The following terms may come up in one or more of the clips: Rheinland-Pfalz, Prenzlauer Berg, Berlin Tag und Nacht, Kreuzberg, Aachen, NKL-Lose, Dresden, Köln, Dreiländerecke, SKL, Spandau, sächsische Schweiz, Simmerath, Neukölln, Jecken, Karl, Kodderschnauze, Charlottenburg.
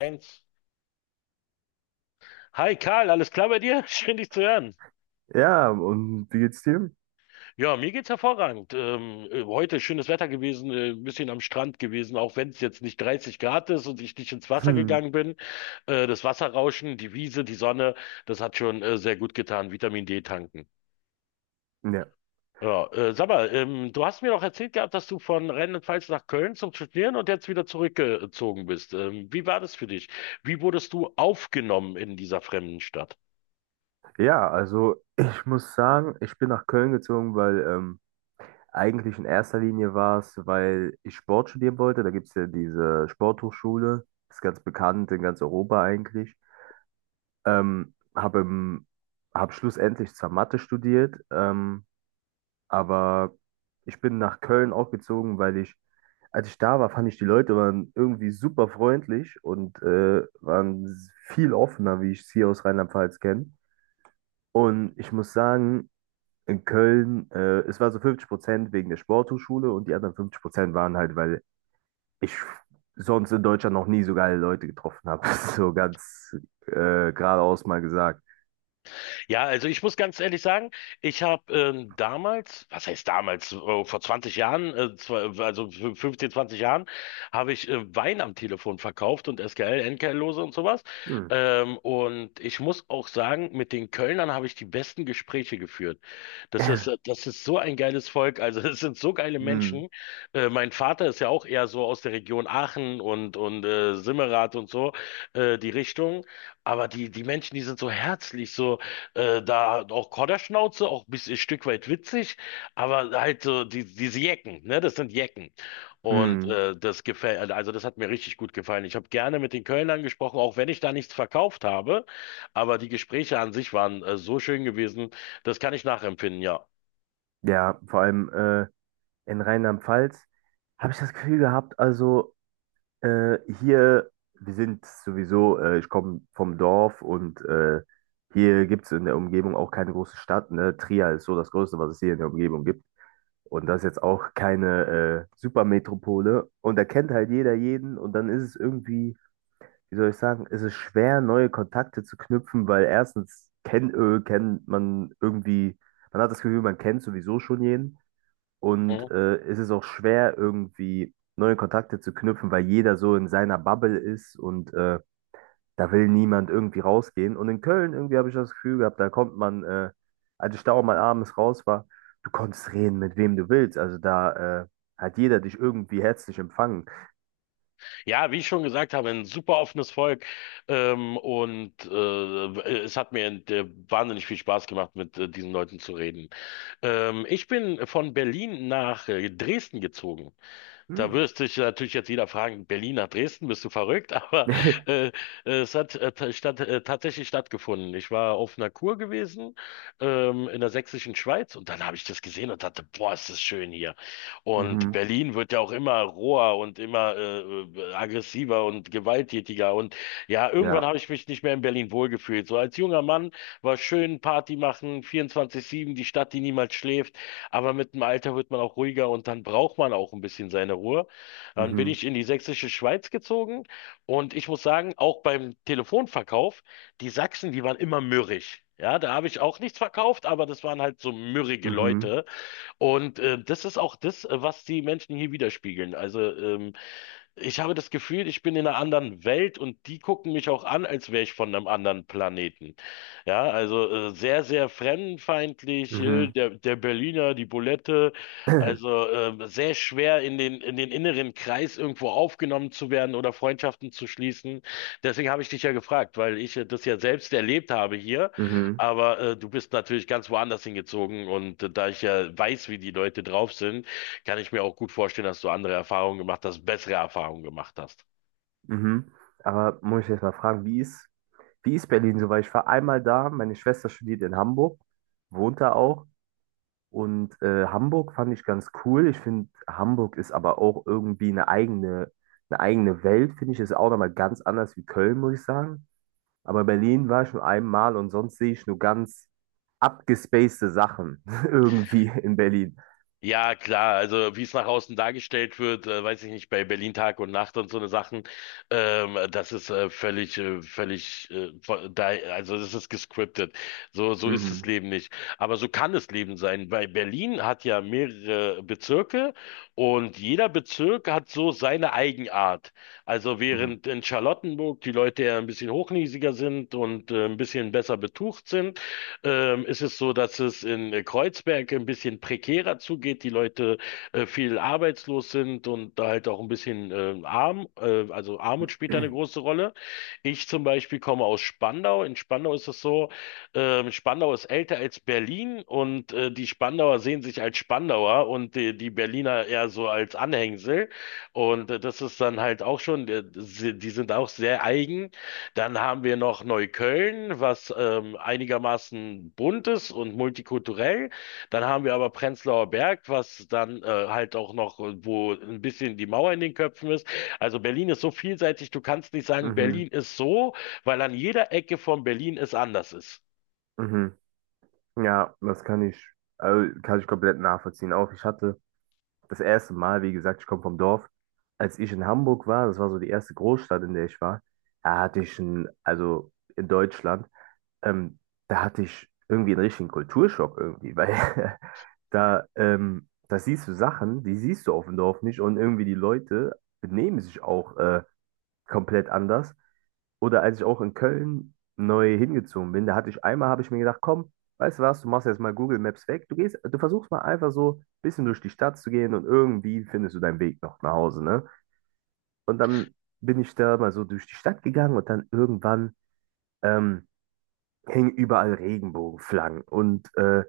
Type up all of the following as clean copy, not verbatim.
Eins. Hi Karl, alles klar bei dir? Schön dich zu hören. Ja, und wie geht's dir? Ja, mir geht's hervorragend. Heute schönes Wetter gewesen, ein bisschen am Strand gewesen, auch wenn es jetzt nicht 30 Grad ist und ich nicht ins Wasser Hm, gegangen bin. Das Wasserrauschen, die Wiese, die Sonne, das hat schon sehr gut getan. Vitamin D tanken. ja. Ja, sag mal, du hast mir doch erzählt gehabt, dass du von Rheinland-Pfalz nach Köln zum Studieren und jetzt wieder zurückgezogen bist. Wie war das für dich? Wie wurdest du aufgenommen in dieser fremden Stadt? Ja, also ich muss sagen, ich bin nach Köln gezogen, weil eigentlich in erster Linie war es, weil ich Sport studieren wollte. Da gibt's ja diese Sporthochschule, ist ganz bekannt in ganz Europa eigentlich. Ähm, habe im, hab schlussendlich zwar Mathe studiert, aber ich bin nach Köln auch gezogen, weil ich, als ich da war, fand ich die Leute waren irgendwie super freundlich und waren viel offener, wie ich es hier aus Rheinland-Pfalz kenne. Und ich muss sagen, in Köln, es war so 50% wegen der Sporthochschule und die anderen 50% waren halt, weil ich sonst in Deutschland noch nie so geile Leute getroffen habe. So ganz äh, geradeaus mal gesagt. Ja, also ich muss ganz ehrlich sagen, ich habe damals, was heißt damals, vor 20 Jahren, 15, 20 Jahren, habe ich Wein am Telefon verkauft und SKL, NKL-Lose und sowas. Hm. Und ich muss auch sagen, mit den Kölnern habe ich die besten Gespräche geführt. Das ist so ein geiles Volk, also es sind so geile Hm. Menschen. Mein Vater ist ja auch eher so aus der Region Aachen und Simmerath und so, die Richtung. Aber die Menschen, die sind so herzlich, so. Da auch Kodderschnauze, auch ein bisschen ein Stück weit witzig, aber halt diese Jecken, ne, das sind Jecken. Und Hm. Das gefällt, also das hat mir richtig gut gefallen. Ich habe gerne mit den Kölnern gesprochen, auch wenn ich da nichts verkauft habe, aber die Gespräche an sich waren so schön gewesen, das kann ich nachempfinden, ja. Ja, vor allem in Rheinland-Pfalz. Habe ich das Gefühl gehabt, also hier, wir sind sowieso, ich komme vom Dorf und hier gibt es in der Umgebung auch keine große Stadt. Ne? Trier ist so das Größte, was es hier in der Umgebung gibt. Und das ist jetzt auch keine Supermetropole. Und da kennt halt jeder jeden. Und dann ist es irgendwie, wie soll ich sagen, ist es schwer, neue Kontakte zu knüpfen, weil erstens kennt man irgendwie, man hat das Gefühl, man kennt sowieso schon jeden. Mhm. Und es ist auch schwer, irgendwie neue Kontakte zu knüpfen, weil jeder so in seiner Bubble ist und da will niemand irgendwie rausgehen. Und in Köln irgendwie habe ich das Gefühl gehabt, da kommt man, als ich da auch mal abends raus war, du konntest reden, mit wem du willst. Also da hat jeder dich irgendwie herzlich empfangen. Ja, wie ich schon gesagt habe, ein super offenes Volk. Es hat mir wahnsinnig viel Spaß gemacht, mit diesen Leuten zu reden. Ich bin von Berlin nach Dresden gezogen. Da Hm. wirst dich natürlich jetzt jeder fragen, Berlin nach Dresden, bist du verrückt? Aber äh, es hat ta- statt, tatsächlich stattgefunden. Ich war auf einer Kur gewesen in der sächsischen Schweiz und dann habe ich das gesehen und dachte, boah, ist das schön hier. Und Mhm. Berlin wird ja auch immer roher und immer aggressiver und gewalttätiger. Und ja, irgendwann Ja. habe ich mich nicht mehr in Berlin wohlgefühlt. So als junger Mann war schön Party machen, 24-7, die Stadt, die niemals schläft. Aber mit dem Alter wird man auch ruhiger und dann braucht man auch ein bisschen seine Ruhe. Dann bin Mhm. ich in die sächsische Schweiz gezogen und ich muss sagen, auch beim Telefonverkauf, die Sachsen, die waren immer mürrisch. Ja, da habe ich auch nichts verkauft, aber das waren halt so mürrige Mhm. Leute. Und das ist auch das, was die Menschen hier widerspiegeln. Also ich habe das Gefühl, ich bin in einer anderen Welt und die gucken mich auch an, als wäre ich von einem anderen Planeten. Ja, also sehr, sehr fremdenfeindlich, Mhm. Der Berliner, die Bulette, also sehr schwer in in den inneren Kreis irgendwo aufgenommen zu werden oder Freundschaften zu schließen. Deswegen habe ich dich ja gefragt, weil ich das ja selbst erlebt habe hier, Mhm. aber du bist natürlich ganz woanders hingezogen und da ich ja weiß, wie die Leute drauf sind, kann ich mir auch gut vorstellen, dass du andere Erfahrungen gemacht hast, bessere Erfahrungen gemacht hast. Mhm. Aber muss ich jetzt mal fragen, wie ist Berlin so? Weil ich war einmal da, meine Schwester studiert in Hamburg, wohnt da auch. Und Hamburg fand ich ganz cool. Ich finde, Hamburg ist aber auch irgendwie eine eigene Welt, finde ich. Ist auch nochmal ganz anders wie Köln, muss ich sagen. Aber Berlin war ich nur einmal und sonst sehe ich nur ganz abgespacede Sachen irgendwie in Berlin. Ja, klar, also wie es nach außen dargestellt wird, weiß ich nicht, bei Berlin Tag und Nacht und so eine Sachen, das ist völlig, völlig, vo- da, also das ist gescriptet. So, so ist das Mhm. Leben nicht. Aber so kann das Leben sein, weil Berlin hat ja mehrere Bezirke und jeder Bezirk hat so seine Eigenart. Also Mhm. während in Charlottenburg die Leute ja ein bisschen hochnäsiger sind und ein bisschen besser betucht sind, ist es so, dass es in Kreuzberg ein bisschen prekärer zugeht, die Leute viel arbeitslos sind und da halt auch ein bisschen also Armut spielt da eine große Rolle. Ich zum Beispiel komme aus Spandau. In Spandau ist es so, Spandau ist älter als Berlin und die Spandauer sehen sich als Spandauer und die Berliner eher so als Anhängsel. Und das ist dann halt auch schon, sie- die sind auch sehr eigen. Dann haben wir noch Neukölln, was einigermaßen bunt ist und multikulturell. Dann haben wir aber Prenzlauer Berg, was dann wo ein bisschen die Mauer in den Köpfen ist. Also Berlin ist so vielseitig, du kannst nicht sagen, Mhm. Berlin ist so, weil an jeder Ecke von Berlin es anders ist. Mhm. Ja, also kann ich komplett nachvollziehen. Auch ich hatte. Das erste Mal, wie gesagt, ich komme vom Dorf. Als ich in Hamburg war, das war so die erste Großstadt, in der ich war, da hatte ich einen, also in Deutschland, ähm, da hatte ich irgendwie einen richtigen Kulturschock irgendwie, weil da, da siehst du Sachen, die siehst du auf dem Dorf nicht und irgendwie die Leute benehmen sich auch. Komplett anders. Oder als ich auch in Köln neu hingezogen bin, da hatte ich einmal, habe ich mir gedacht, komm, weißt du was, du machst jetzt mal Google Maps weg, du gehst, du versuchst mal einfach so ein bisschen durch die Stadt zu gehen und irgendwie findest du deinen Weg noch nach Hause, ne? Und dann bin ich da mal so durch die Stadt gegangen und dann irgendwann ähm, hingen überall Regenbogenflaggen und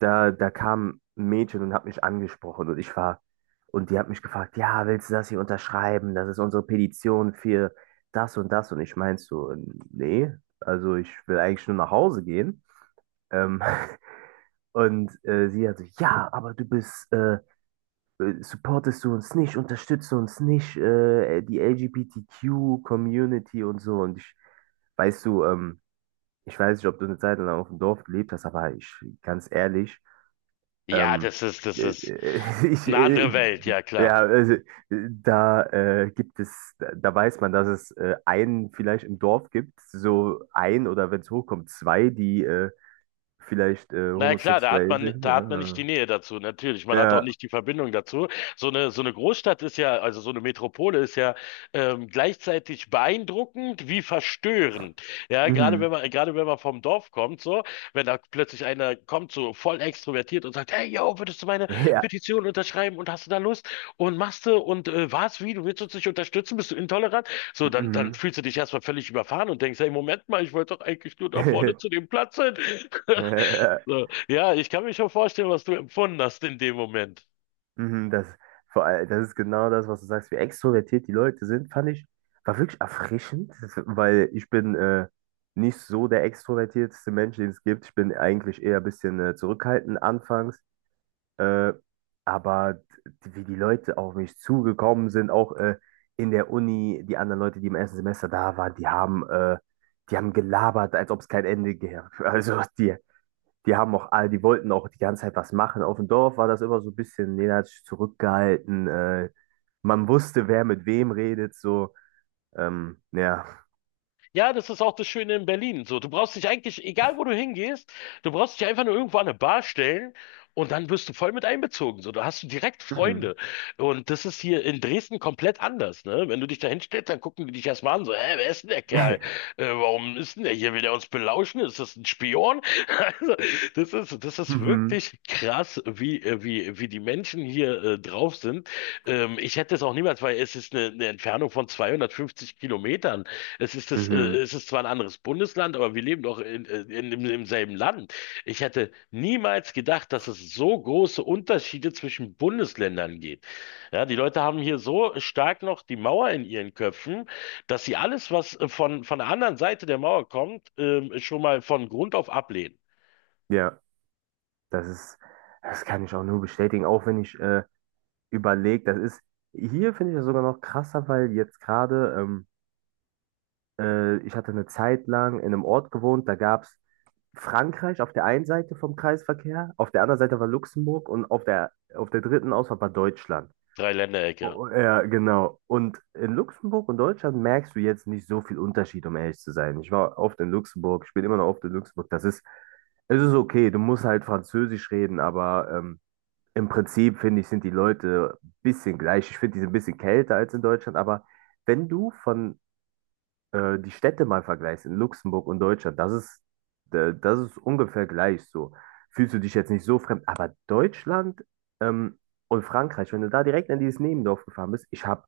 da, da kam ein Mädchen und hat mich angesprochen und und die hat mich gefragt, ja, willst du das hier unterschreiben? Das ist unsere Petition für das und das. Und ich meinte so, nee, also ich will eigentlich nur nach Hause gehen. Ähm, und sie hat so, ja, aber du bist, supportest du uns nicht, unterstützt du uns nicht, die LGBTQ-Community und so. Und weißt du, ich weiß nicht, ob du eine Zeit lang auf dem Dorf gelebt hast, aber ich, ganz ehrlich, Ja, Ähm, das äh, ist äh, ich, eine äh, äh, andere Welt, ja ja, klar. also, da gibt es, da weiß man, dass es einen vielleicht im Dorf gibt, so ein oder wenn es hochkommt, zwei, die vielleicht Na ja, klar, homosexuell sind. da hat man nicht Ja, die Nähe dazu, natürlich. Man hat auch ja, nicht die Verbindung dazu. So eine Großstadt ist ja, also so eine Metropole ist ja gleichzeitig beeindruckend wie verstörend. Ja, mhm. Gerade wenn man vom Dorf kommt, so, wenn da plötzlich einer kommt, so voll extrovertiert und sagt, hey, yo, würdest du meine Ja, Petition unterschreiben und hast du da Lust und machst du und was, wie, du willst uns nicht unterstützen, bist du intolerant? So, dann mhm. fühlst du dich erstmal völlig überfahren und denkst, hey, Moment mal, ich wollte doch eigentlich nur da vorne zu dem Platz hin. So, ja, ich kann mir schon vorstellen, was du empfunden hast in dem Moment. Mhm, das, vor allem, das ist genau das, was du sagst, wie extrovertiert die Leute sind, fand ich, war wirklich erfrischend, das- weil ich bin nicht so der extrovertierteste Mensch, den es gibt. Ich bin eigentlich eher ein bisschen zurückhaltend anfangs, äh, aber wie die Leute auf mich zugekommen sind, auch in der Uni, die anderen Leute, die im ersten Semester da waren, die die haben gelabert, als ob es kein Ende gäbe. Also die, die haben auch, die wollten auch die ganze Zeit was machen. Auf dem Dorf war das immer so ein bisschen, jeder hat sich zurückgehalten. Man wusste, wer mit wem redet, so. Ja. Ja, das ist auch das Schöne in Berlin. So, du brauchst dich eigentlich, egal wo du hingehst, du brauchst dich einfach nur irgendwo an eine Bar stellen und dann wirst du voll mit einbezogen. So, da hast du direkt Mhm. Freunde. Und das ist hier in Dresden komplett anders, ne? Wenn du dich da hinstellst, dann gucken die dich erstmal an, so, hä, wer ist denn der Kerl? Warum ist denn der hier? Will der uns belauschen? Ist das ein Spion? Also, das ist Mhm. wirklich krass, wie die Menschen hier drauf sind. Ich hätte es auch niemals, weil es ist eine Entfernung von 250 Kilometern. Mhm. Es ist zwar ein anderes Bundesland, aber wir leben doch im selben Land. Ich hätte niemals gedacht, dass es so große Unterschiede zwischen Bundesländern geht. Ja, die Leute haben hier so stark noch die Mauer in ihren Köpfen, dass sie alles, was von der anderen Seite der Mauer kommt, schon mal von Grund auf ablehnen. Ja, das ist, das kann ich auch nur bestätigen, auch wenn ich überlege, das ist, hier finde ich das sogar noch krasser, weil jetzt gerade, ich hatte eine Zeit lang in einem Ort gewohnt, da gab es Frankreich auf der einen Seite vom Kreisverkehr, auf der anderen Seite war Luxemburg und auf auf der dritten Ausfahrt war Deutschland. Dreiländerecke. Oh, oh, ja, genau. Und in Luxemburg und Deutschland merkst du jetzt nicht so viel Unterschied, um ehrlich zu sein. Ich war oft in Luxemburg, ich bin immer noch oft in Luxemburg. Es ist okay, du musst halt Französisch reden, aber im Prinzip finde ich, sind die Leute ein bisschen gleich. Ich finde, die sind ein bisschen kälter als in Deutschland, aber wenn du von die Städte mal vergleichst, in Luxemburg und Deutschland, das ist ungefähr gleich so. Fühlst du dich jetzt nicht so fremd, aber Deutschland ähm, und Frankreich, wenn du da direkt in dieses Nebendorf gefahren bist, ich habe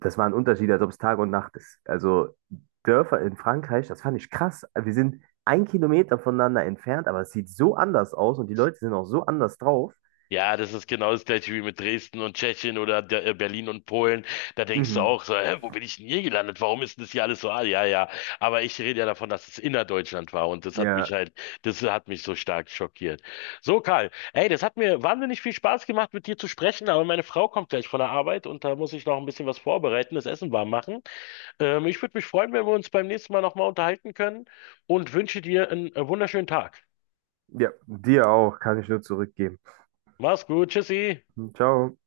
das war ein Unterschied, als ob es Tag und Nacht ist. Also Dörfer in Frankreich, das fand ich krass. Wir sind ein Kilometer voneinander entfernt, aber es sieht so anders aus und die Leute sind auch so anders drauf. Ja, das ist genau das gleiche wie mit Dresden und Tschechien oder der, Berlin und Polen. Da denkst du Mhm. auch so, hä, wo bin ich denn hier gelandet? Warum ist denn das hier alles so? Ah, ja, ja. Aber ich rede ja davon, dass es innerdeutschland war und Ja, das hat mich so stark schockiert. So, Karl, ey, das hat mir wahnsinnig viel Spaß gemacht, mit dir zu sprechen, aber meine Frau kommt gleich von der Arbeit und da muss ich noch ein bisschen was vorbereiten, das Essen warm machen. Ich würde mich freuen, wenn wir uns beim nächsten Mal nochmal unterhalten können und wünsche dir einen wunderschönen Tag. ja, dir auch, kann ich nur zurückgeben. Mach's gut, tschüssi. Ciao.